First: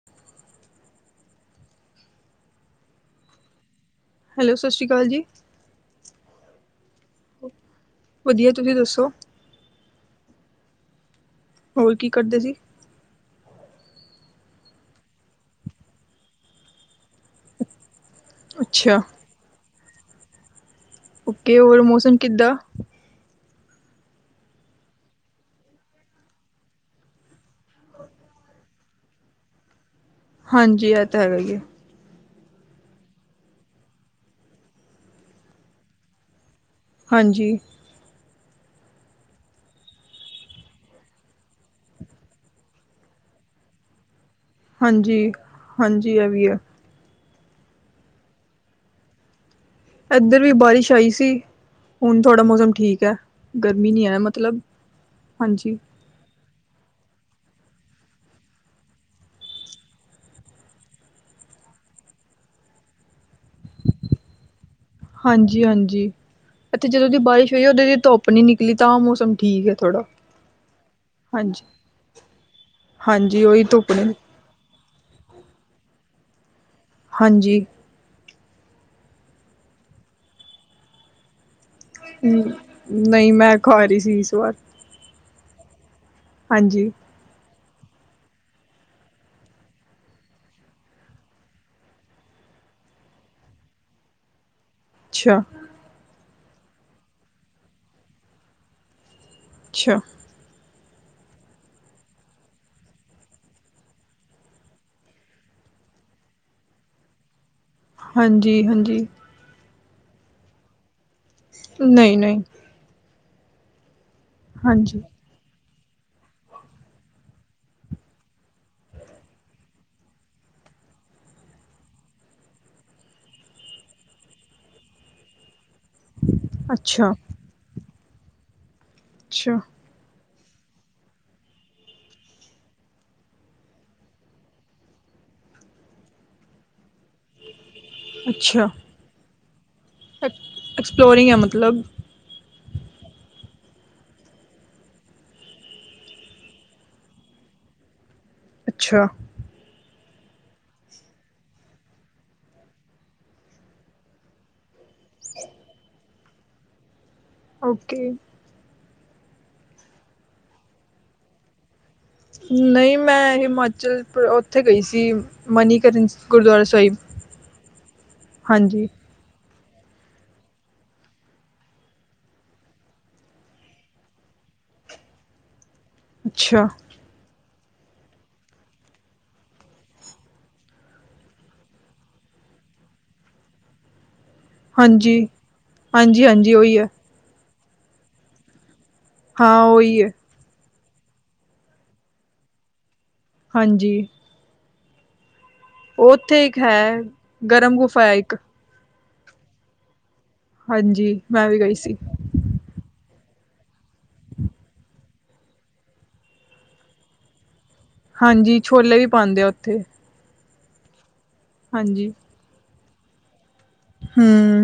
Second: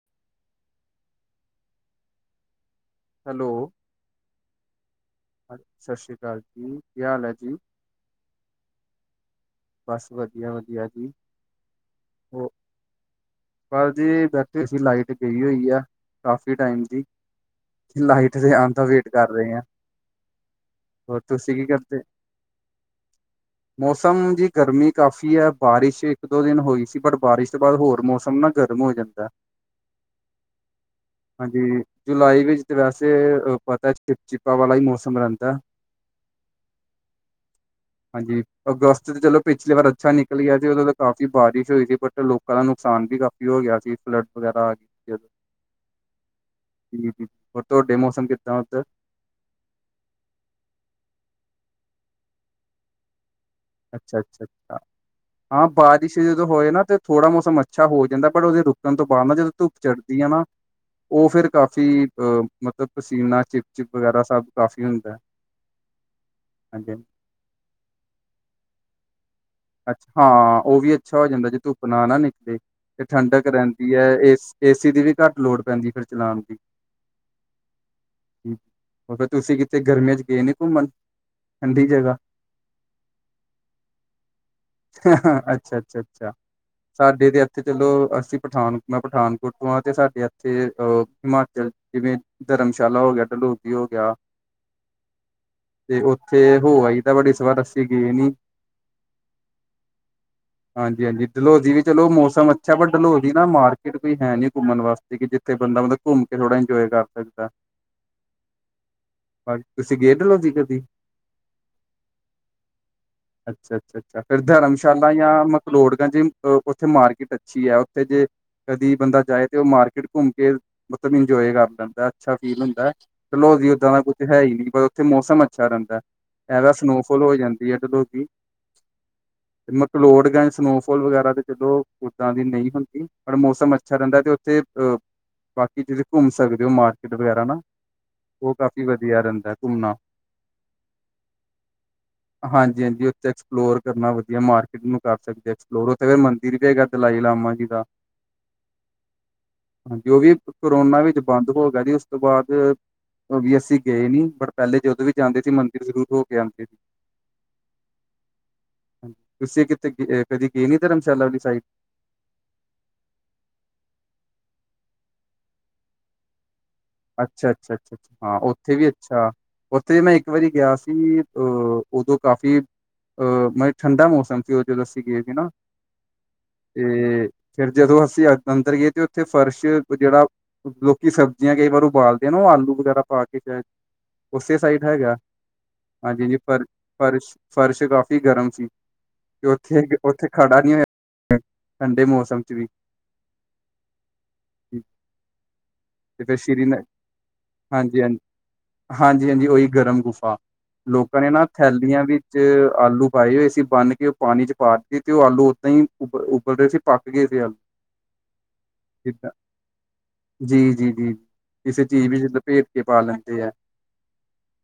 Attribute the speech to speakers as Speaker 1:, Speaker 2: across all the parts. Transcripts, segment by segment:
Speaker 1: [unintelligible]
Speaker 2: Hello,
Speaker 1: hello, ਸਸ ਰੀ ਕਾਲ ਜੀ।
Speaker 2: ਸਸ਼ ਰੀ ਕਾਲ ਜੀ, ਕੀ ਹਾਲ ਹੈ ਜੀ।
Speaker 1: ਵਧੀਆ, ਤੁਸੀਂ ਦੱਸੋ।
Speaker 2: ਬਸ ਵਧੀਆ-ਵਧੀਆ ਜੀ।
Speaker 1: ਹੋਰ ਕੀ ਕਰਦੇ
Speaker 2: ਉਹ
Speaker 1: ਸੀ।
Speaker 2: ਬਸ ਜੀ ਬੈਠੇ ਸੀ, ਲਾਈਟ ਗਈ ਹੋਈ ਆ ਕਾਫੀ ਟਾਈਮ ਦੀ, ਲਾਈਟ ਏਥੇ ਆਣ ਤੋਂ
Speaker 1: ਅੱਛਾ
Speaker 2: ਵੇਟ ਕਰ ਰਹੇ ਆਂ।
Speaker 1: ਓਕੇ, ਹੋਰ ਮੌਸਮ ਕਿੱਦਾਂ।
Speaker 2: [unintelligible] ਮੌਸਮ ਜੀ ਗਰਮੀ ਕਾਫ਼ੀ ਐ, ਬਾਰਿਸ਼ ਇੱਕ ਦੋ ਦਿਨ ਹੋਈ ਸੀ, ਪਰ ਬਾਰਿਸ਼ ਤੋਂ ਬਾਅਦ ਹੋਰ ਮੌਸਮ ਹੁਣ ਨਾ ਗਰਮ ਹੋ ਜਾਂਦਾ।
Speaker 1: ਹਾਂਜੀ, ਐਹ ਤਾਂ ਹੈਗਾ ਈ ਐ।
Speaker 2: ਹਾਂਜੀ ਜੁਲਾਈ ਵਿੱਚ ਤੇ ਵੈਸੇ ਪਤਾ, ਚਿਪ ਚਿਪਾ ਵਾਲਾ ਹੀ ਮੌਸਮ ਰਹਿੰਦਾ।
Speaker 1: ਹਾਂਜੀ।
Speaker 2: ਹਾਂਜੀ, ਅਗਸਤ ਚ ਜਦੋਂ ਪਿਛਲੀ ਵਾਰ ਅੱਛਾ ਨਿਕਲ ਗਿਆ ਸੀ, ਉਦੋਂ ਤਾਂ ਕਾਫ਼ੀ ਬਾਰਿਸ਼ ਹੋਈ ਸੀ, ਬਟ ਲੋਕਾਂ ਨੂੰ ਨੁਕਸਾਨ ਵੀ ਕਾਫ਼ੀ ਹੋ ਗਿਆ ਸੀ, ਫਲੱਡ ਵਗੈਰਾ ਆ ਗਈ ਸੀ, ਜਦ
Speaker 1: ਹਾਂਜੀ ਹਾਂਜੀ ਇਹ ਵੀ ਹੈ
Speaker 2: ਜੀ ਹੋਰ ਤੁਹਾਡੇ ਮੌਸਮ ਕਿੱਦਾਂ ਓਦਰ
Speaker 1: ਏਧਰ ਵੀ ਬਾਰਿਸ਼ ਆਈ ਸੀ, ਹੁਣ ਥੋੜਾ ਮੌਸਮ ਠੀਕ ਐ। ਗਰਮੀ ਨੀ ਐ ਮਤਲਬ, ਹਾਂਜੀ।
Speaker 2: ਪਿਛੇ ਜਦੋਂ ਹੋਏ ਨਾ ਤੇ ਥੋੜਾ ਮੌਸਮ ਅੱਛਾ ਹੋ ਜਾਂਦਾ, ਪਰ ਉਹਦੇ ਰੁਕਣ ਤੋਂ ਬਾਅਦ ਨਾ ਜਦੋਂ ਧੁੱਪ ਚੜ੍ਹਦੀ ਐ ਨਾ ਉਹ ਫੇਰ ਕਾਫੀ ਅਹ ਮਤਲਬ ਪਸੀਨਾ, ਚਿਪ ਚਿਪ ਵਗੈਰਾ ਸਭ ਕਾਫ਼ੀ ਹੁੰਦਾ ਹੈ।
Speaker 1: ਹਾਂਜੀ-ਹਾਂਜੀ, ਏਥੇ
Speaker 2: ਹਾਂਜੀ ਹਾਂਜੀ।
Speaker 1: ਜਦੋਂ ਦੀ ਬਾਰਿਸ਼ ਹੋਈ ਆ, ਉਦੋਂ ਦੀ ਧੁੱਪ ਨੀ ਨਿਕਲੀ, ਤਾਂ ਮੌਸਮ ਠੀਕ ਹੈ ਥੋੜ੍ਹਾ
Speaker 2: ਅੱਛਾ ਹਾਂ, ਉਹ ਵੀ ਅੱਛਾ ਹੋ ਜਾਂਦਾ ਜੇ
Speaker 1: ਹਾਂਜੀ
Speaker 2: ਧੁੱਪ ਨਾ-ਨਾ ਨਿਕਲੇ, ਤੇ
Speaker 1: ਹਾਂਜੀ
Speaker 2: ਠੰਡਕ
Speaker 1: ਉਹੀ ਧੁੱਪ
Speaker 2: ਰਹਿੰਦੀ
Speaker 1: ਨੇ
Speaker 2: ਐ, ਏਸ ਏਸੀ ਦੀ ਵੀ ਘੱਟ ਲੋੜ ਪੈਂਦੀ ਐ, ਫੇਰ ਚਲਾਣ ਦੀ।
Speaker 1: ਹਾਂਜੀ।
Speaker 2: ਹੋ ਫਿਰ ਤੁਸੀਂ ਕਿਤੇ ਗਰਮੀਆਂ ਚ, ਗਏ ਨੀ ਘੁੰਮਣ ਠੰਡੀ ਜਗ੍ਹਾ।
Speaker 1: ਨਹੀਂ ਮੈਂ ਖਵਾ, ਰਹੀ ਸੀ ਇਸ ਵਾਰ।
Speaker 2: ਅੱਛਾ, ਅੱਛਾ- ਅੱਛਾ।
Speaker 1: ਹਾਂਜੀ।
Speaker 2: ਸਾਡੇ ਤਾਂ ਇੱਥੇ ਚਲੋ, ਅਸੀਂ ਪਠਾਨਕ ਮੈਂ ਪਠਾਨਕੋਟ ਤੋਂ ਹਾਂ, ਅਤੇ ਸਾਡੇ ਇੱਥੇ ਅ ਹਿਮਾਚਲ ਜਿਵੇਂ ਧਰਮਸ਼ਾਲਾ ਹੋ ਗਿਆ, ਡਲੋਜੀ ਹੋ ਗਿਆ।
Speaker 1: ਅੱਛਾ।
Speaker 2: ਤੇ ਉੱਥੇ ਹੋ ਆਈ ਦਾ, ਇਸ ਵਾਰ ਅਸੀਂ ਗਏ ਨੀ,
Speaker 1: ਅੱਛਾ
Speaker 2: ਹਾਂਜੀ -ਹਾਂਜੀ ਡਲਹੋਜੀ ਵੀ ਚਲੋ ਮੌਸਮ ਅੱਛਾ, ਬਟ ਡਲਹੋਜੀ ਨਾ ਮਾਰਕੀਟ ਕੋਈ, ਹੈ ਨੀ ਘੁੰਮਣ ਵਾਸਤੇ ਸੀ ਕਿ ਜਿੱਥੇ ਬੰਦਾ ਮਤਲਬ ਘੁੰਮ ਕੇ, ਥੋੜਾ ਇੰਜੋਏ ਕਰ ਸਕਦਾ।
Speaker 1: ਹਾਂਜੀ -ਹਾਂਜੀ
Speaker 2: ਹਾਂਜੀ, ਤੁਸੀਂ ਗਏ ਡਲੋਹਜੀ ਕਦੀ?
Speaker 1: ਨਹੀਂ- ਨਹੀਂ,
Speaker 2: ਅੱਛਾ, ਅੱਛਾ -ਅੱਛਾ ਫਿਰ
Speaker 1: ਹਾਂਜੀ
Speaker 2: ਧਰਮਸ਼ਾਲਾ ਜਾਂ ਲੋੜਗੰਜ, ਉੱਥੇ ਮਾਰਕੀਟ ਅੱਛੀ ਹੈ ਉੱਥੇ ਜੇ ਕਦੀ ਬੰਦਾ ਜਾਏ, ਤੇ ਉਹ ਮਾਰਕੀਟ ਘੁੰਮ ਕੇ ਮਤਲਬ ਇੰਜੋਏ ਕਰ ਲੈਂ, ਅੱਛਾ ਫੀਲ ਹੁੰਦਾ ਡਲਹੌਜੀ ਓਦਾਂ ਦਾ ਕੁੱਛ ਹੈ ਹੀ ਨਹੀਂ, ਪਰ ਉੱਥੇ ਮੌਸਮ ਅੱਛਾ ਰਹਿੰਦਾ, ਐ ਵਾਰ
Speaker 1: ਅੱਛਾ
Speaker 2: ਸਨੋਫੋਲ ਹੋ ਜਾਂਦੀ ਹੈ ਜਦੋ
Speaker 1: ਅੱਛਾ।
Speaker 2: ਮਕਲੋਟ ਗੰਜ ਸਨੋਫਾਲ ਵਗੈਰਾ, ਤੇ ਜਦੋਂ ਉਦਾਂ ਦੀ ਨਹੀਂ ਹੁੰਦੀ ਪਰ, ਮੌਸਮ ਅੱਛਾ ਰਹਿੰਦਾ ਤੇ, ਤੇ ਬਾਕੀ, ਜਿਹੜੇ ਘੁੰਮ ਸਕਦੇ ਹੋ ਮਾਰ ਏਧਰ ਵਗੈਰਾ ਨਾ, ਉਹ
Speaker 1: ਅੱਛਾ
Speaker 2: ਕਾਫੀ ਵਧੀਆ ਰਹਿੰਦਾ ਘੁੰਮਣਾ।
Speaker 1: ਐਕਸਪਲੋਰਿੰਗ ਹੈ ਮਤਲਬ,
Speaker 2: ਹਾਂਜੀ -ਹਾਂਜੀ ਐਕਸਪਲੋਰ, ਕਰਨਾ ਵਧੀਆ ਮਾਰਕੀਟ ਨੂੰ ਕਰ ਸਕਦੇ, ਐਕਸਪਲੋਰ ਉੱਥੇ ਫੇਰ ਮੰਦਿਰ ਵੀ ਹੈ ਕਰਦੇ ਲਾਈ ਲਾਮਾ ਜੀ ਦਾ। [inaudible]
Speaker 1: ਅੱਛਾ।
Speaker 2: ਹਾਂ ਜੋ ਵੀ, ਕਰੋਨਾ ਵਿੱਚ ਬੰਦ ਹੋ ਗਿਆ ਜੀ, ਉਸ ਤੋਂ ਬਾਅਦ ਉਹ ਵੀ ਅਸੀਂ ਗਏ ਨਈ ਬਟ ਪਹਿਲੇ ਜਦੋਂ ਵੀ ਜਾਂਦੇ ਸੀ। ਮੰਦਿਰ ਜ਼ਰੂਰ ਹੋ ਕੇ ਆਂਦੇ ਸੀ।
Speaker 1: ਓਕੇ,
Speaker 2: ਹਾਂਜੀ, ਜੀ ਤੁਸੀਂ ਕਿਤੇ ਕਦੇ ਗਏ ਨੀ ਧਰਮਸ਼ਾਲਾ ਵਾਲੀ ਸਾਈਡ?
Speaker 1: ਨਹੀਂ ਮੈਂ ਹਿਮਾਚਲ, ਉੱਥੇ ਗਈ ਸੀ ਮਨੀਕਰਨ ਗੁਰਦੁਆਰਾ ਸਾਹਿਬ।
Speaker 2: ਅੱਛਾ, ਅੱਛਾ -ਅੱਛਾ ਹਾਂ ਉੱਥੇ
Speaker 1: ਹਾਂਜੀ
Speaker 2: ਵੀ ਅੱਛਾ, ਉੱਥੇ ਮੈਂ ਇੱਕ ਵਾਰੀ ਗਿਆ ਸੀ। ਅਹ ਉਦੋਂ ਕਾਫ਼ੀ ਅਹ ਮਤ ਠੰਡਾ ਮੌਸਮ ਸੀ। ਉਹ ਜਦੋਂ ਅਸੀਂ ਗਏ ਸੀ ਨਾ,
Speaker 1: ਅੱਛਾ।
Speaker 2: ਤੇ ਫੇਰ ਜਦੋਂ, ਅਸੀਂ ਅੰਦਰ ਗਏ ਤੇ ਉੱਥੇ, ਫਰਸ਼ ਜਿਹੜਾ ਲੋਕੀ ਸਬਜ਼ੀਆਂ ਕਈ ਵਾਰ, ਉਬਾਲਦੇ ਨੇ ਉਹ ਆਲੂ ਵਗੈਰਾ ਪਾ ਕੇ ਉਸੇ ਸਾਈਟ ਹੈਗਾ,
Speaker 1: ਹਾਂਜੀ
Speaker 2: ਹਾਂਜੀ- ਹਾਂਜੀ ਪ ਰ ਫ਼ਰਸ ਫਰਸ਼, ਕਾਫ਼ੀ ਗਰਮ ਸੀ ਤੇ
Speaker 1: ਹਾਂ
Speaker 2: ਉੱਥੇ
Speaker 1: ਉਹੀ ਹੈ
Speaker 2: -ਉੱਥੇ ਖੜਾ ਨਹੀਂ ਹੋਇਆ, ਠੰਡੇ ਮੌਸਮ ਚ ਵੀ
Speaker 1: ਹਾਂਜੀ। ਉਹ
Speaker 2: ਤੇ ਫਿਰ
Speaker 1: ਉੱਥੇ ਇੱਕ
Speaker 2: ਸ਼੍ਰੀ
Speaker 1: ਹੈ ਗਰਮ
Speaker 2: ਹਾਂਜੀ ਹਾਂਜੀ
Speaker 1: ਗੁਫਾ ਹੈ ਇੱਕ।
Speaker 2: ਹਾਂਜੀ -ਹਾਂਜੀ ਉਹੀ ਗਰਮ ਗੁਫਾ,
Speaker 1: ਹਾਂਜੀ
Speaker 2: ਲੋਕਾਂ ਨੇ ਨਾ
Speaker 1: ਮੈਂ ਵੀ ਗਈ ਸੀ
Speaker 2: ਥੈਲੀਆਂ ਵੀ ਚ ਆਲੂ ਪਾਏ ਹੋਏ ਸੀ ਬੰਨ ਕੇ, ਉਹ ਪਾਣੀ ਚ ਪਾ ਤੇ ਉਹ ਆਲੂ ਉੱਦਾਂ ਹੀ ਉਬ ਉਬਲਦੇ ਰਹੇ ਸੀ ਪੱਕ ਗਏ ਸੀ ਆਲੂ। [inaudible]
Speaker 1: ਹਾਂਜੀ, ਛੋਲੇ ਵੀ
Speaker 2: ਜਿੱਦਾਂ
Speaker 1: ਪਾਉਂਦੇ ਆ ਉੱਥੇ
Speaker 2: ਜੀ, ਜੀ, ਜੀ -ਜੀ ਕਿਸੇ ਚੀਜ਼
Speaker 1: ਹਾਂਜੀ
Speaker 2: ਵੀ ਲਪੇਟ ਕੇ ਪਾ ਲੈਂਦੇ ਆ।
Speaker 1: ਹਮ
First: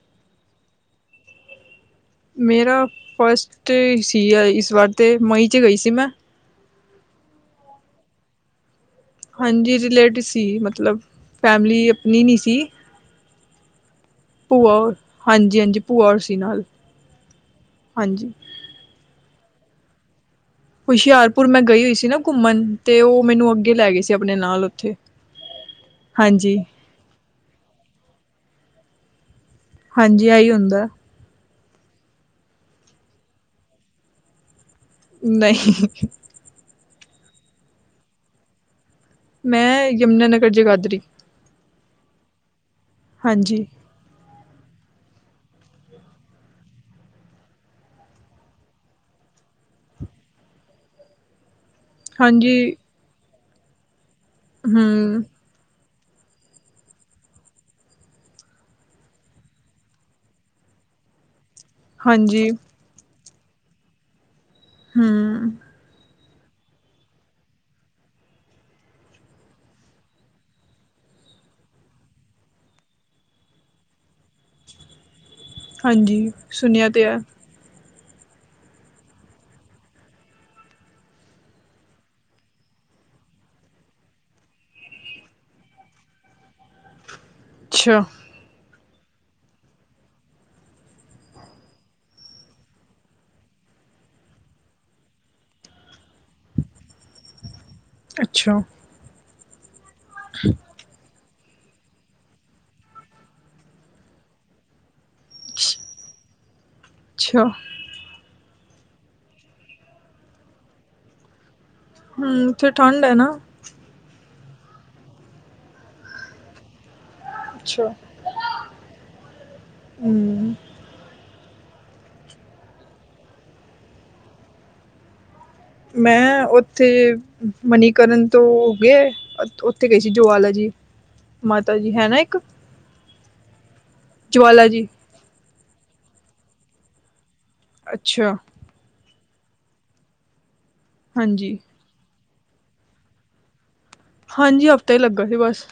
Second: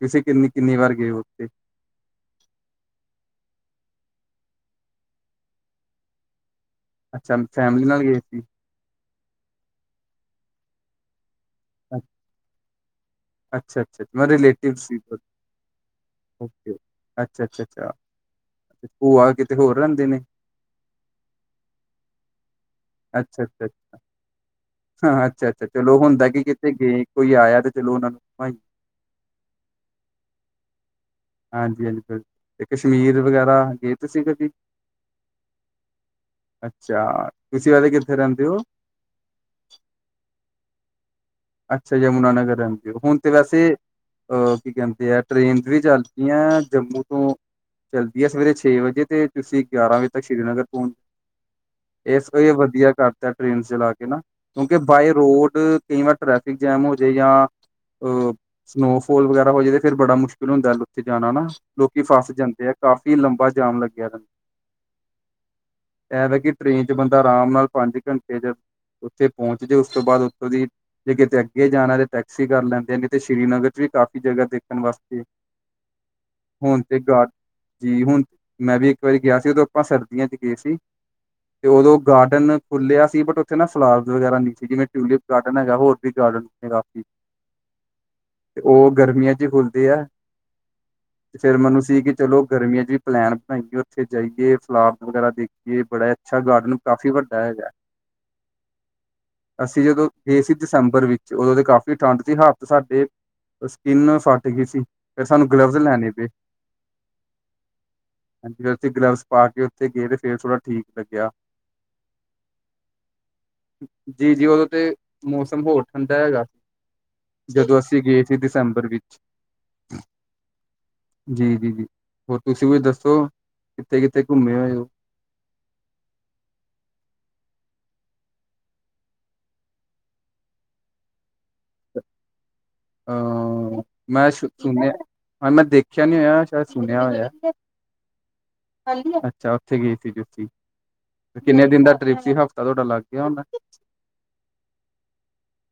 Speaker 2: ਤੁਸੀਂ ਕਿੰਨੀ-ਕਿੰਨੀ ਵਾਰ ਗਏ ਉੱਥੇ।
Speaker 1: ਮੇਰਾ, ਫਸਟ ਸੀ ਅ ਇਸ ਵਾਰ ਤੇ ਮਈ ਚ ਗਈ ਸੀ ਮੈਂ।
Speaker 2: ਅੱਛਾ ਫੈਮਿਲੀ ਨਾਲ ਗੇ ਸੀ?
Speaker 1: ਹਾਂਜੀ ਰਿਲੇਟ ਸੀ, ਮਤਲਬ ਫੈਮਿਲੀ ਅਪਨੀ ਨੀ ਸੀ।
Speaker 2: ਅੱਛਾ-ਅੱਛਾ ਮ
Speaker 1: ਭੂਆ
Speaker 2: ਰਿਲੇਟਿਵ ਸੀ,
Speaker 1: ਹਾਂਜੀ ਹਾਂਜੀ ਭੂਆ ਔਰ ਸੀ ਨਾਲ
Speaker 2: ਓਕੇ ਓ। ਅੱਛਾ-ਅੱਛਾ-ਅੱਛਾ,
Speaker 1: ਹਾਂਜੀ
Speaker 2: ਭੂਆ ਕਿਤੇ ਹੋਰ ਰਹਿੰਦੇ ਨੇ।
Speaker 1: ਹੁਸ਼ਿਆਰਪੁਰ ਮੈਂ ਗਈ ਹੋਈ ਸੀ ਨਾ ਘੁੰਮਣ। ਤੇ ਉਹ ਮੈਨੂੰ ਅੱਗੇ ਲੈ
Speaker 2: ਅੱਛਾ-ਅੱਛਾ-ਅੱਛਾ,
Speaker 1: ਗਏ ਸੀ ਆਪਣੇ ਨਾਲ ਉੱਥੇ
Speaker 2: ਹਾਂ ਅੱਛਾ-ਅੱਛਾ ਚਲੋ ਹੁੰਦਾ ਕਿ
Speaker 1: ਹਾਂਜੀ
Speaker 2: ਕਿਤੇ ਗੇ ਕੋਈ ਆਇਆ ਤੇ ਚਲੋ ਉਹਨਾਂ ਨੂੰ ਘੁਮਾਈ
Speaker 1: ਹਾਂਜੀ ਆਈ ਹੁੰਦਾ।
Speaker 2: ਹਾਂਜੀ-ਹਾਂਜੀ ਫਿਰ, ਤੇ ਕਸ਼ਮੀਰ ਵਗੈਰਾ ਗੇ ਤੁਸੀਂ ਕਦੀ?
Speaker 1: ਨਹੀਂ।
Speaker 2: ਅੱਛਾ, ਤੁਸੀਂ ਵੈਸੇ ਕਿੱਥੇ ਰਹਿੰਦੇ ਓ?
Speaker 1: ਮੈਂ, ਯਮੁਨਾਨਗਰ ਜਗਾਦਰੀ।
Speaker 2: ਅੱਛਾ, ਯਮੁਨਾਨਗਰ ਰਹਿੰਦੇ ਹੋ ਹੁਣ ਤੇ
Speaker 1: ਹਾਂਜੀ
Speaker 2: ਵੈਸੇ ਅਹ, ਕੀ ਕਹਿੰਦੇ ਆ ਟਰੇਨਸ ਵੀ ਚੱਲਪੀਆਂ ਜੰਮੂ ਤੋਂ ਚੱਲਦੀ ਐ ਸਵੇਰੇ ਛੇ ਵਜੇ ਤੇ ਤੁਸੀਂ ਗਿਆਰਾਂ ਵਜੇ ਤੱਕ ਸ੍ਰੀਨਗਰ ਪਹੁੰਚ ਇਹ ਸ ਇਹ
Speaker 1: ਹਾਂਜੀ
Speaker 2: ਵਧੀਆ ਕਰਤਾ ਟ੍ਰੇਨ ਚਲਾ ਕੇ ਨਾ, ਕਿਉਂਕਿ ਬਾਏ
Speaker 1: ਹਮ
Speaker 2: ਰੋਡ, ਕਈ ਵਾਰ ਟ੍ਰੈਫਿਕ ਜੈਮ ਹੋ ਜੇ ਜਾਂ ਅ, ਸਨੋਫੋਲ ਵਗੈਰਾ ਹੋ ਜੇ ਤੇ ਫਿਰ ਬੜਾ ਮੁਸ਼ਕਿਲ ਹੁੰਦਾ ਉੱਥੇ ਜਾਣਾ ਨਾ। ਲੋਕੀ ਫਸ
Speaker 1: ਹਾਂਜੀ
Speaker 2: ਜਾਂਦੇ ਆ ਕਾਫ਼ੀ ਲੰਬਾ ਜਾਮ ਲੱਗਿਆ
Speaker 1: ਹਮ
Speaker 2: ਇਹ ਵ ਕਿ ਟ੍ਰੇਨ ਚ ਬੰਦਾ ਆਰਾਮ ਨਾਲ ਪੰਜ ਘੰਟੇ ਚ ਉੱਥੇ ਪਹੁੰਚ ਜੇ ਉਸ ਤੋਂ ਬਾਅਦ ਉੱਥੋਂ ਦੀ ਜੇ ਕਿਤੇ ਅੱਗੇ ਜਾਣਾ ਤੇ ਟੈਕਸੀ ਕਰ ਲੈਂਦੇ ਨੇ ਤੇ ਸ੍ਰੀਨਗਰ ਚ ਵੀ ਕਾਫੀ ਜਗ੍ਹਾ ਦੇਖਣ ਵਾਸਤੇ।
Speaker 1: ਹਾਂਜੀ
Speaker 2: ਹਣ
Speaker 1: ਸੁਣਿਆ
Speaker 2: ਤੇ
Speaker 1: ਹੈ
Speaker 2: ਗਾ ਜੀ ਹੁਣ, ਮੈਂ ਵੀ ਇੱਕ ਵਾਰੀ ਗਿਆ ਸੀ ਉਦੋਂ ਆਪਾਂ ਸਰਦੀਆਂ ਚ ਗੇ ਸੀ। ਤੇ ਉਦੋਂ ਗਾਰਡਨ ਖੁੱਲਿਆ ਸੀ, ਬਟ ਉੱਥੇ ਨਾ ਫਲਾਰਸ ਵਗੈਰਾ ਨੀ ਸੀ ਜਿਵੇਂ ਟੂਲਿਪ ਗਾਰਡਨ ਜਾ ਹੋਰ ਕੋਈ ਗਾਰਡਨਸ ਕਾਫੀ
Speaker 1: ਛਾ
Speaker 2: ਉਹ ਗਰਮੀਆਂ ਚ ਖੁੱਲਦੇ ਆ। ਫੇਰ ਮੰਨੂੰ ਸੀ ਕਿ ਚਲੋ ਗਰਮੀਆਂ ਚ ਵੀ ਪਲੈਨ ਬਣਾਈਏ ਉੱਥੇ ਜਾਈਏ ਫਲਾਰਸ ਵਗੈਰਾ ਦੇਖੀਏ ਬੜਾ ਗਾਰਡਨ ਕਾਫ਼ੀ ਵੱਡਾ ਹੈਗਾ।
Speaker 1: ਅੱਛਾ।
Speaker 2: ਅਸੀਂ ਜਦੋਂ, ਗੇ ਸੀ ਦਸੰਬਰ ਵਿੱਚ ਉਦੋਂ ਤੇ ਕਾਫ਼ੀ ਠੰਢ ਸੀ ਹੱਥ ਸਾਡੇ ਸਕਿੰਨ ਫੱਟ ਗੀ ਸੀ, ਫਿਰ ਸਾਨੂੰ ਗਲਵਜ਼ ਲੈਣੇ ਪੇ।
Speaker 1: ਛਾ।
Speaker 2: ਫਿਰ ਉਥੇ ਗਲਵਸ ਪਾ ਕੇ ਉੱਥੇ ਗੇ ਤੇ ਫੇਰ ਥੋੜ੍ਹਾ ਠੀਕ ਲੱਗਿਆ।
Speaker 1: ਹਮ ਉੱਥੇ ਠੰਡ ਐ ਨਾ।
Speaker 2: ਜੀ-ਜੀ ਉਦੋਂ ਤੇ, ਮੌਸਮ ਹੋਰ ਠੰਡਾ ਹੈਗਾ। ਜਦੋਂ
Speaker 1: ਅੱਛਾ
Speaker 2: ਅਸੀਂ ਗੇ ਸੀ ਦਸੰਬਰ ਵਿੱਚ।
Speaker 1: ਹਮ
Speaker 2: ਜੀ-ਜੀ-ਜੀ ਹੋਰ ਤੁਸੀਂ ਕੁਛ ਦੱਸੋ, ਕਿੱਥੇ-ਕਿੱਥੇ ਘੁੰਮੇ ਹੋਏ ਓ?
Speaker 1: ਮੈਂ, ਉੱਥੇ, ਮਨੀਕਰਨ ਤੋਂ, ਗੇ ਉੱਥੇ ਗਏ ਸੀ ਜਵਾਲਾ ਜੀ, ਮਾਤਾ ਜੀ ਹੈ ਨਾ ਇੱਕ।
Speaker 2: ਹਹ ਮੈਂ ਸੁ
Speaker 1: ਜੁਆਲਾ ਜੀ
Speaker 2: ਸੁਣਿਆ, ਹਾਂ ਮੈਂ ਦੇਖਿਆ ਨਹੀਂ ਹੋਇਆ ਸ਼ਾਇਦ ਸੁਣਿਆ ਹੋਇਆ।
Speaker 1: ਅੱਛਾ।
Speaker 2: ਅੱਛਾ ਉੱਥੇ ਗਏ ਸੀ ਤੁਸੀਂ,
Speaker 1: ਹਾਂਜੀ
Speaker 2: ਕਿੰਨੇ ਦਿਨ ਦਾ ਟ੍ਰਿਪ ਸੀ ਹਫ਼ਤਾ ਤੁਹਾਡਾ ਲੱਗ ਗਿਆ ਹੋਣਾ।
Speaker 1: ਹਾਂਜੀ ਹਫ਼ਤਾ ਈ ਲੱਗਾ ਸੀ ਬਸ।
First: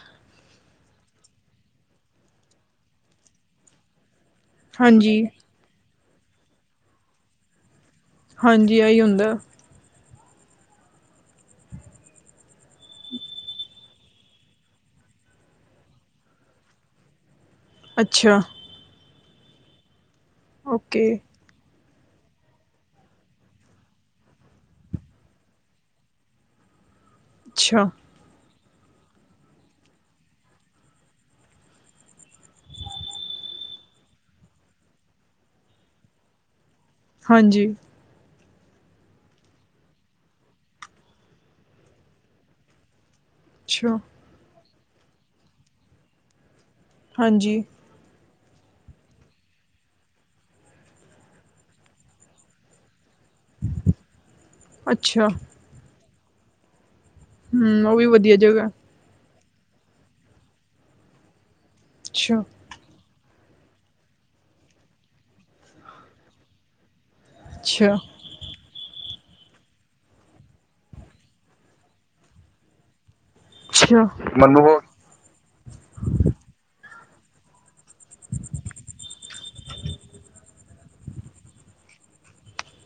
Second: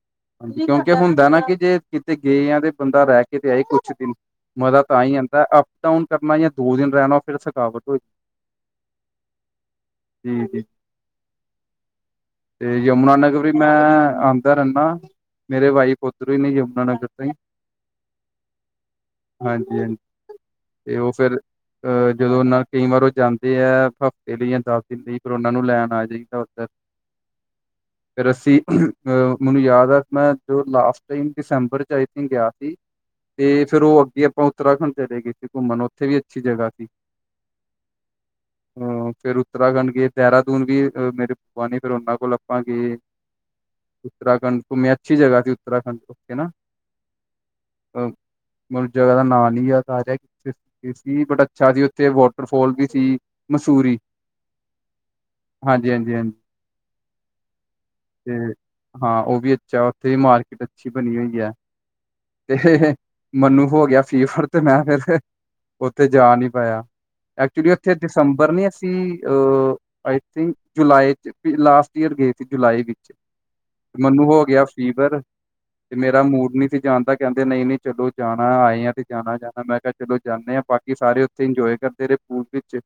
Speaker 2: ਕਿਉਂਕਿ ਹੁੰਦਾ ਐ ਨਾ ਕਿ ਜੇ, ਕਿਤੇ ਗਏ ਆ ਤੇ ਬੰਦਾ ਰਹਿ ਕੇ ਤੇ ਆਏ ਕੁਛ ਦਿਨ। ਮਜ਼ਾ ਤਾਂ ਈ
Speaker 1: ਹਾਂਜੀ
Speaker 2: ਆਂਦਾ ਅਪ ਡਾਊਨ ਕਰਨਾ ਜਾਂ ਦੋ ਦਿਨ ਰਹਿਣਾ ਫਿਰ ਥਕਾਵਟ ਹੋ
Speaker 1: ਹਾਂਜੀ, ਏਹੀ ਹੁੰਦਾ।
Speaker 2: ਹੂੰ-ਹੂੰ। ਤੇ ਯਮੁਨਾ ਨਗਰ ਵੀ ਮੈਂ ਆਉਦਾ-ਰਹਿੰਦਾ। ਮੇਰੇ ਵਾਈਫ ਉਧਰੋਂ ਨੇ ਯਮੁਨਾ ਨਗਰ ਤੋਂ ਹੀ।
Speaker 1: ਅੱਛਾ।
Speaker 2: ਹਾਂਜੀ-ਹਾਂਜੀ, ਤੇ
Speaker 1: ਓਕੇ
Speaker 2: ਉਹ ਫਿਰ ਅਹ ਜਦੋਂ ਨਾ ਕਈ ਵਾਰ ਉਹ ਜਾਂਦੇ ਹੈ ਹਫ਼ਤੇ ਲਈ ਜਾਂ ਦਸ ਦਿਨ ਲਈ, ਫਿਰ ਉਨਾ ਨੂੰ ਲੈਣ ਆ ਜਾਈਦਾ ਉਧਰ। [inaudible]
Speaker 1: ਅੱਛਾ।
Speaker 2: ਫਿਰ ਅੱਸੀ ਅਹ ਅ ਮੈਨੂੰ ਯਾਦ ਆ। ਮੈਂ ਜੋ ਲਾਸਟ ਟਾਈਮ ਦਸੰਬਰ ਚ ਆਈ ਥਿੰਕ ਗਿਆ ਸੀ। ਤੇ ਫੇਰ ਉਹ ਅੱਗੇ ਆਪਾਂ ਉੱਤਰਾਖੰਡ ਚਲੇ ਗਏ ਸੀ, ਘੁੰਮਣ ਉੱਥੇ ਵੀ ਅੱਛੀ ਜਗ੍ਹਾ ਸੀ।
Speaker 1: ਹਾਂਜੀ।
Speaker 2: [inaudible] ਅ ਫੇਰ ਉਤਰਾਖੰਡ ਗਏ, ਦੇਹਰਾਦੂਨ ਵੀ ਮੇਰੇ ਬੁਆ ਨੇ ਫਿਰ ਉਹਨਾਂ ਕੋਲ ਆਪਾਂ ਗਏ। [inaudible]
Speaker 1: ਅੱਛਾ।
Speaker 2: ਉੱਤਰਾਖੰਡ ਘੁੰਮੇ, ਅੱਛੀ ਜਗਾ ਸੀ ਉੱਤਰਾਖੰਡ ਹੈਨਾ।
Speaker 1: ਹਾਂਜੀ।
Speaker 2: ਅ ਮੈਨ ਜਗ੍ਹਾ ਦਾ ਨਾਂ ਨੀ ਯਾਦ ਆ ਰਿਹਾ। ਸੀ ਬੜਾ ਅੱਛਾ ਜੀ, ਉਤੇ ਵਾਟਰਫਾਲ ਵੀ ਸੀ ਮਸੂਰੀ।
Speaker 1: ਅੱਛਾ।
Speaker 2: ਹਾਂਜੀ-ਹਾਂਜੀ-ਹਾਂਜੀ।
Speaker 1: ਹੂੰ, ਉਹ ਵੀ ਵਧੀਆ ਜਗ੍ਹਾ।
Speaker 2: ਹਾਂ, ਉਹ ਵੀ ਅੱਛਾ ਉੱਥੇ ਦੀ ਮਾਰਕੀਟ ਅੱਛੀ ਬਣੀ ਹੋਈ ਹੈ।
Speaker 1: ਅੱਛਾ।
Speaker 2: ਹ-ਹ-ਹ, ਮੈਨੂੰ ਹੋ ਗਿਆ ਫੀਵਰ ਤੇ ਮੈਂ ਫਿਰ ਫ ਉੱਥੇ ਜਾ ਨਹੀਂ ਪਾਇਆ। ਐਕਚੁਲੀ
Speaker 1: ਅੱਛਾ
Speaker 2: ਉੱਥੇ ਦਸੰਬਰ ਨੀ ਅਸੀਂ ਅ ਆਈ ਥਿੰਕ ਜੁਲਾਈ ਚ ਵੀ ਲਾਸਟ ਈਅਰ ਗਏ ਸੀ, ਜੁਲਾਈ ਵਿੱਚ
Speaker 1: ਅੱਛਾ
Speaker 2: ਮੈਨੂੰ ਹੋ
Speaker 1: ਉਹ
Speaker 2: ਪਰ ਮੇਰਾ ਮੂਡ ਨੀ ਸੀ ਜਾਣਦਾ ਕਹਿੰਦੇ, ਨਹੀਂ-ਨਹੀਂ ਚਲੋ ਜਾਣਾ, ਆਏ ਆ ਤੇ ਜਾਣਾ-ਜਾਣਾ ਮੈਂ। ਚਲੋ ਜਾਂਦੇ ਹਾਂ, ਬਾਕੀ ਸਾਰੇ ਉੱਥੇ ਇੰਜੋਏ ਕਰਦੇ ਰਹੇ ਪੂਲ ਵਿੱਚ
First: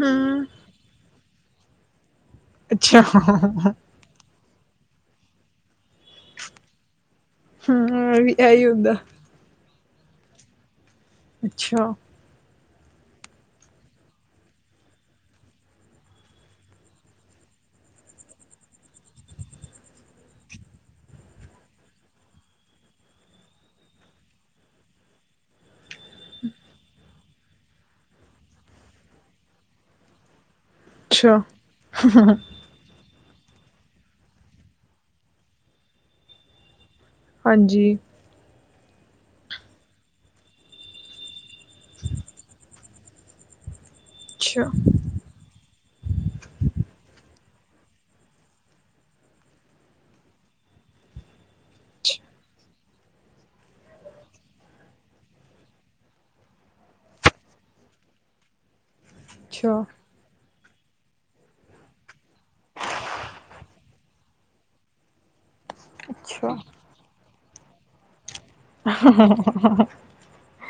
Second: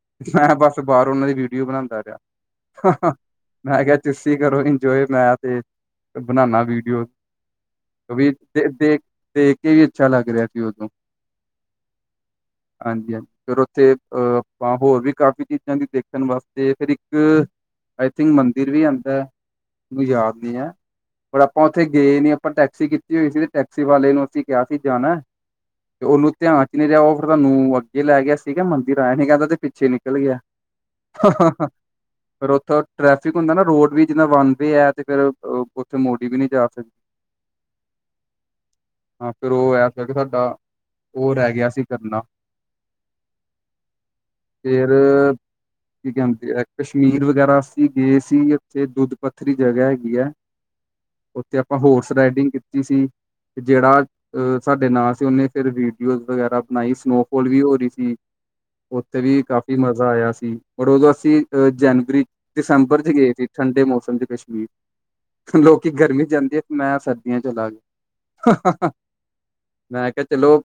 Speaker 1: ਹਮ
Speaker 2: ਮ ਬਸ ਬਾਰ ਉਹਨਾਂ ਦੀ ਵੀਡੀਓ ਬਣਾਉਂਦਾ ਰਿਹਾ,
Speaker 1: ਅੱਛਾ
Speaker 2: ਹ-ਹ
Speaker 1: ਹਮ
Speaker 2: ਮੈਂ ਕਿਹਾ ਚਸੀ ਕਰੋ ਇੰਜੋਏ ਮੈਂ ਤੇ ਬਨਾਨਾ ਵੀਡੀਓ ਕਿਉਂਕਿ
Speaker 1: ਵੀ
Speaker 2: ਇਥੇ
Speaker 1: ਇਹੀ ਹੁੰਦਾ
Speaker 2: ਤੇ-ਤੇ ਦੇਖ ਕੇ ਵੀ ਅੱਛਾ ਲਗ ਰਹਾ ਸੀ ਓਦੋਂ।
Speaker 1: ਅੱਛਾ।
Speaker 2: ਹਾਂਜੀ-ਹਾਂਜੀ। ਫਿਰ ਉੱਥੇ ਅਹ ਆਪਾਂ, ਹੋਰ ਵੀ ਕਾਫ਼ੀ ਚੀਜ਼ਾਂ ਦੀ ਦੇਖਣ ਵਾਸਤੇ ਫਿਰ ਇੱਕ ਆਈ ਥਿੰਕ ਮੰਦਿਰ ਵੀ ਆਉਂਦਾ, ਮੈਨੂੰ ਯਾਦ ਨਹੀਂ ਹੈ। ਪਰ ਆਪਾਂ ਉੱਥੇ ਗਏ ਨੀ ਆਪਾਂ ਟੈਕਸੀ ਕੀਤੀ ਹੋਈ ਸੀ ਤੇ ਟੈਕਸੀ ਵਾਲੇ ਨੂੰ ਅਸੀਂ ਕਿਹਾ ਸੀ ਜਾਣਾ। ਤੇ ਉਨੂੰ ਧਿਆਨ ਚ ਨਹੀਂ ਰਿਹਾ, ਉਹ ਫਿਰ ਸਾਨੂੰ ਅੱਗੇ ਲੈ ਗਿਆ ਸੀਗਾ, ਮੰਦਿਰ ਆਇਆ ਨੀ ਕਹਿੰਦਾ ਤੇ ਪਿੱਛੇ ਨਿਕਲ ਗਿਆ।
Speaker 1: ਅੱਛਾ
Speaker 2: ਹਾ-ਹਾ, ਫਿਰ ਉਥੋਂ ਟ੍ਰੈਫਿਕ ਹੁੰਦਾ ਨਾ ਰੋਡ ਵੀ ਜਿੱਨਾ ਬਨਦੇ ਹੈ ਤੇ ਫਿਰ ਉੱਥੇ ਮੋੜੀ ਵੀ ਨਹੀਂ ਜਾ ਸਕਦੀ
Speaker 1: ਹਾਂਜੀ।
Speaker 2: ਹਾਂ, ਫਿਰ ਉਹ ਐ ਕਿ ਸਾਡਾ ਉਹ ਰਹਿ ਗਿਆ ਸੀ ਕਰਨਾ
Speaker 1: ਅੱਛਾ
Speaker 2: ਫਿਰ ਕੀ ਕਹਿੰਦੇ ਕਸ਼ਮੀਰ ਵਗੈਰਾ ਅਸੀਂ ਗਏ ਸੀ, ਉੱਥੇ ਦੁੱਧ ਪੱਥਰੀ ਜਗ੍ਹਾ ਹੈਗੀ ਹੈ। ਉੱਥੇ ਆਪਾਂ ਹੋਰਸ ਰਾਈਡਿੰਗ ਕੀਤੀ ਸੀ, ਤੇ ਜਿਹੜਾ ਅ ਸਾਡੇ ਨਾਲ ਸੀ ਉਹਨੇ ਫਿਰ ਵੀਡੀਓਜ਼ ਵਗੈਰਾ ਬਣਾਈ ਸਨੋਫੋਲ ਵੀ ਹੋ ਰਹੀ ਸੀ। ਉੱਥੇ ਵੀ ਕਾਫ਼ੀ
Speaker 1: ਅੱਛਾ
Speaker 2: ਮਜ਼ਾ ਆਇਆ ਸੀ। ਪਰ ਉਦੋਂ ਅਸੀਂ ਅਹ ਜਨਵਰੀ, ਦਸੰਬਰ ਚ ਗਏ ਸੀ ਠੰਡੇ ਮੌਸਮ ਚ ਕਸ਼ਮੀਰ। ਲੋਕੀ ਗਰਮੀ ਚ ਜਾਂਦੇ
Speaker 1: ਅੱਛਾ
Speaker 2: ਹੈ, ਤੇ ਮੈਂ ਸਰਦੀਆਂ ਚਲਾ ਗਿਆ। ਹ-ਹ-ਹ ਮੈਂ ਕਿਹਾ ਚਲੋ।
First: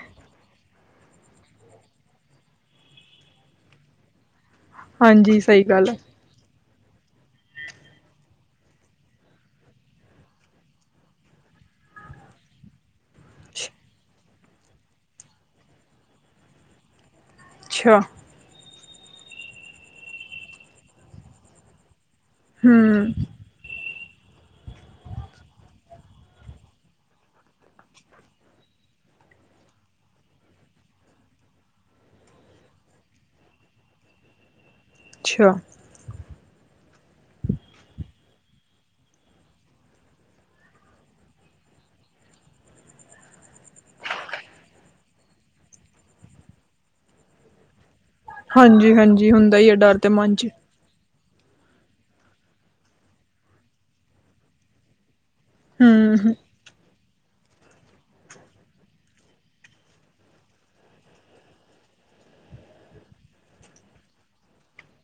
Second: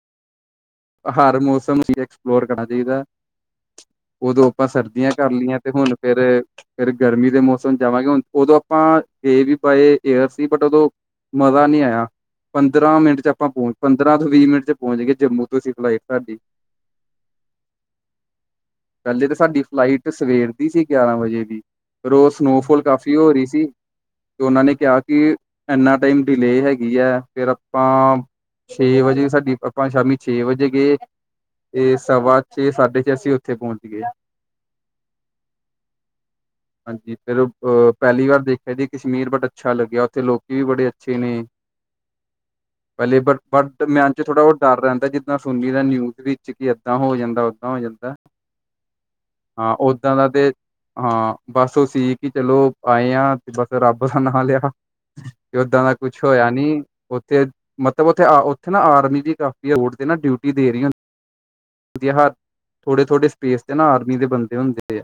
Speaker 2: ਹਰ ਮੌਸਮ ਐਕਸਪਲੋਰ ਕਰਨਾ ਚਾਹੀਦਾ। ਉਦੋਂ ਆਪਾਂ ਸਰਦੀਆਂ ਕਰ
Speaker 1: ਹਾਂਜੀ
Speaker 2: ਲਈਆਂ,
Speaker 1: ਸਹੀ
Speaker 2: ਤੇ
Speaker 1: ਗੱਲ
Speaker 2: ਹੁਣ
Speaker 1: ਹੈ।
Speaker 2: ਫੇਰ। ਫਿਰ ਗਰਮੀ ਦੇ ਮੌਸਮ ਜਾਵਾਂਗੇ, ਹੁਣ ਉਦੋਂ ਆਪਾਂ ਗਏ ਵੀ। ਬਾਏ ਏਅਰ ਸੀ, ਬਟ ਉਦੋਂ, ਮਜ਼ਾ ਨਹੀਂ ਆਇਆ, ਪੰਦਰਾਂ ਮਿੰਟ ਚ ਆਪਾਂ ਪਹੁੰਚ ਪੰਦਰਾਂ। ਵੀਹ ਮਿੰਟ ਚ ਪਹੁੰਚ ਗਈ, ਜੰਮੂ ਤੋਂ ਸੀ ਫਲਾਈਟ ਸਾਡੀ।
Speaker 1: ਅੱਛਾ।
Speaker 2: ਪਹਿਲੇ ਤਾਂ ਸਾਡੀ ਫਲਾਈਟ ਸਵੇਰ ਦੀ ਸੀ ਗਿਆਰਾਂ ਵਜੇ ਦੀ, ਫੇਰ ਔ ਸਨੋਫੋਲ
Speaker 1: ਹੂੰ
Speaker 2: ਕਾਫੀ ਹੋ ਰਹੀ ਸੀ। ਤੇ ਉਹਨਾਂ ਨੇ ਕਿਹਾ ਕਿ, ਇਨਾ ਟਾਈਮ ਡਿਲੇ ਹੈਗੀ ਹੈ ਫਿਰ ਆਪਾਂ ਛੇ ਵਜੇ ਸਾਡੀ, ਆਪਾਂ ਸ਼ਾਮੀ ਛੇ ਵਜੇ ਗਏ ਇਹ ਸਵਾ ਛੇ ਸਾਢੇ ਛੇ ਅਸੀਂ ਉੱਥੇ ਪਹੁੰਚ ਗਏ
Speaker 1: ਛ
Speaker 2: ਹਾਂਜੀ ਫਿਰ ਅ ਪਹਿਲੀ ਵਾਰ ਦੇਖਿਆ, ਜੀ ਕਸ਼ਮੀਰ ਬਟ ਅੱਛਾ ਲੱਗਿਆ, ਉੱਥੇ ਲੋਕੀ ਵੀ ਬੜੇ ਅੱਛੇ ਨੇ [inaudible] ਪਹਿਲੇ ਬਟ, ਬਟ ਮਨ ਚ ਥੋੜ੍ਹਾ ਉਹ ਡਰ ਰਹਿੰਦਾ, ਜਿੱਦਾਂ ਸੁਨੀ ਦਾ ਨਿਊਜ਼ ਵਿੱਚ, ਕਿ ਏਦਾਂ ਹੋ ਜਾਂਦਾ ਓਦਾਂ ਹੋ ਜਾਂਦਾ
Speaker 1: ਹਾਂਜੀ- ਹਾਂਜੀ ਹੁੰਦਾ ਹੀ ਹੈ,
Speaker 2: ਹਾਂ
Speaker 1: ਡਰ ਤੇ
Speaker 2: ਓਦਾਂ ਦਾ
Speaker 1: ਮਨ ਚ
Speaker 2: ਹਾਂ ਬਸ ਉਹ ਸੀ ਕਿ ਚਲੋ ਆਏ ਆ, ਤੇ ਬਸ ਰੱਬ ਦਾ ਨਾਂ ਲਿਆ ਕਿ ਓਦਾਂ ਦਾ
Speaker 1: ਹੂੰ
Speaker 2: ਕੁਛ ਹੋਇਆ ਨੀ ਤੇ ਮਤਲਬੱ ਉੱਥੇ ਨਾ ਆਰਮੀ ਵੀ ਕਾਫੀ, ਵੋਟ ਤੇ ਨਾ ਡਿਊਟੀ ਦੇ ਰਹੀੁੰ ਹੁੰ ਥੋੜੇ ਥੋੜੇ ਸਪੇਸ ਤੇ ਨਾ, ਆਰਮੀ ਦੇ ਬੰਦੇ ਹੁੰਦੇ ਆ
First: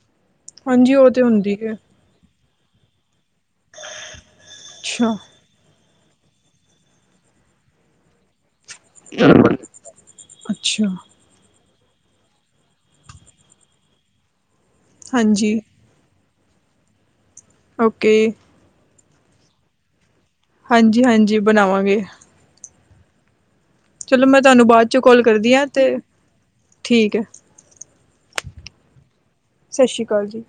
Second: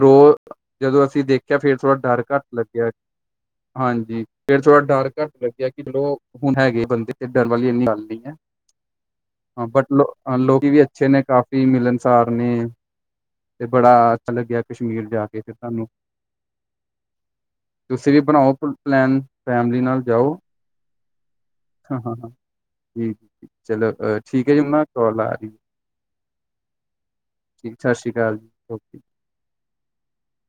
Speaker 2: ਰੋਜ
Speaker 1: ਹਾਂਜੀ
Speaker 2: ਜਦੋਂ
Speaker 1: ਉਹ ਤੇ
Speaker 2: ਅਸੀਂ
Speaker 1: ਹੁੰਦੀ
Speaker 2: ਦੇਖਿਆ,
Speaker 1: ਹੈ
Speaker 2: ਫੇਰ ਥੋੜਾ ਡਰ ਘੱਟ ਲੱਗਿਆ, ਹਾਂਜੀ, ਫਿਰ ਥੋੜਾ ਡਰ ਕਟ ਲੱਗਿਆ ਕਿ ਚਲੋ ਹੁਣ ਹੈਗੇ ਬੰਦੇ, ਤੇ ਡਰ ਵਾਲੀ ਇੰਨੀ ਗੱਲ ਨਹੀਂ ਹੈ ਹਾਂ, ਬਟ ਲੋ ਲੋਕੀ ਵੀ
Speaker 1: ਅੱਛਾ-ਅੱਛਾ
Speaker 2: ਅੱਛੇ ਨੇ ਕਾਫੀ ਮਿਲਨਸਾਰ ਨੇ, ਤੇ ਬੜਾ ਅੱਛਾ ਲੱਗਿਆ ਕਸ਼ਮੀਰ ਜਾ ਕੇ ਫਿਰ
Speaker 1: ਹਾਂਜੀ
Speaker 2: ਸਾਨੂੰ ਤੁਸੀਂ
Speaker 1: ਓਕੇ
Speaker 2: ਵੀ ਬਣਾਓ ਫੁਲ ਪਲੈਨ, ਫੈਮਿਲੀ ਨਾਲ ਜਾਓ
Speaker 1: ਹਾਂਜੀ- ਹਾਂਜੀ
Speaker 2: ਹਾਂ ਹਾਂ ਹਾਂ ਜੀ ਚਲੋ ਠੀਕ ਹੈ ਜੀ,
Speaker 1: ਤੁਹਾਨੂੰ
Speaker 2: ਮੈਂ
Speaker 1: ਬਾਅਦ 'ਚੋਂ
Speaker 2: ਕਾਲ ਆ ਰਹੀ
Speaker 1: ਕਰਦੀ ਹਾਂ ਤੇ ਠੀਕ ਹੈ
Speaker 2: ਸਤਿ ਸ਼੍ਰੀ ਅਕਾਲ ਜੀ ਓਕੇ
Speaker 1: ਸਤਿ ਸ਼੍ਰੀ ਅਕਾਲ ਜੀ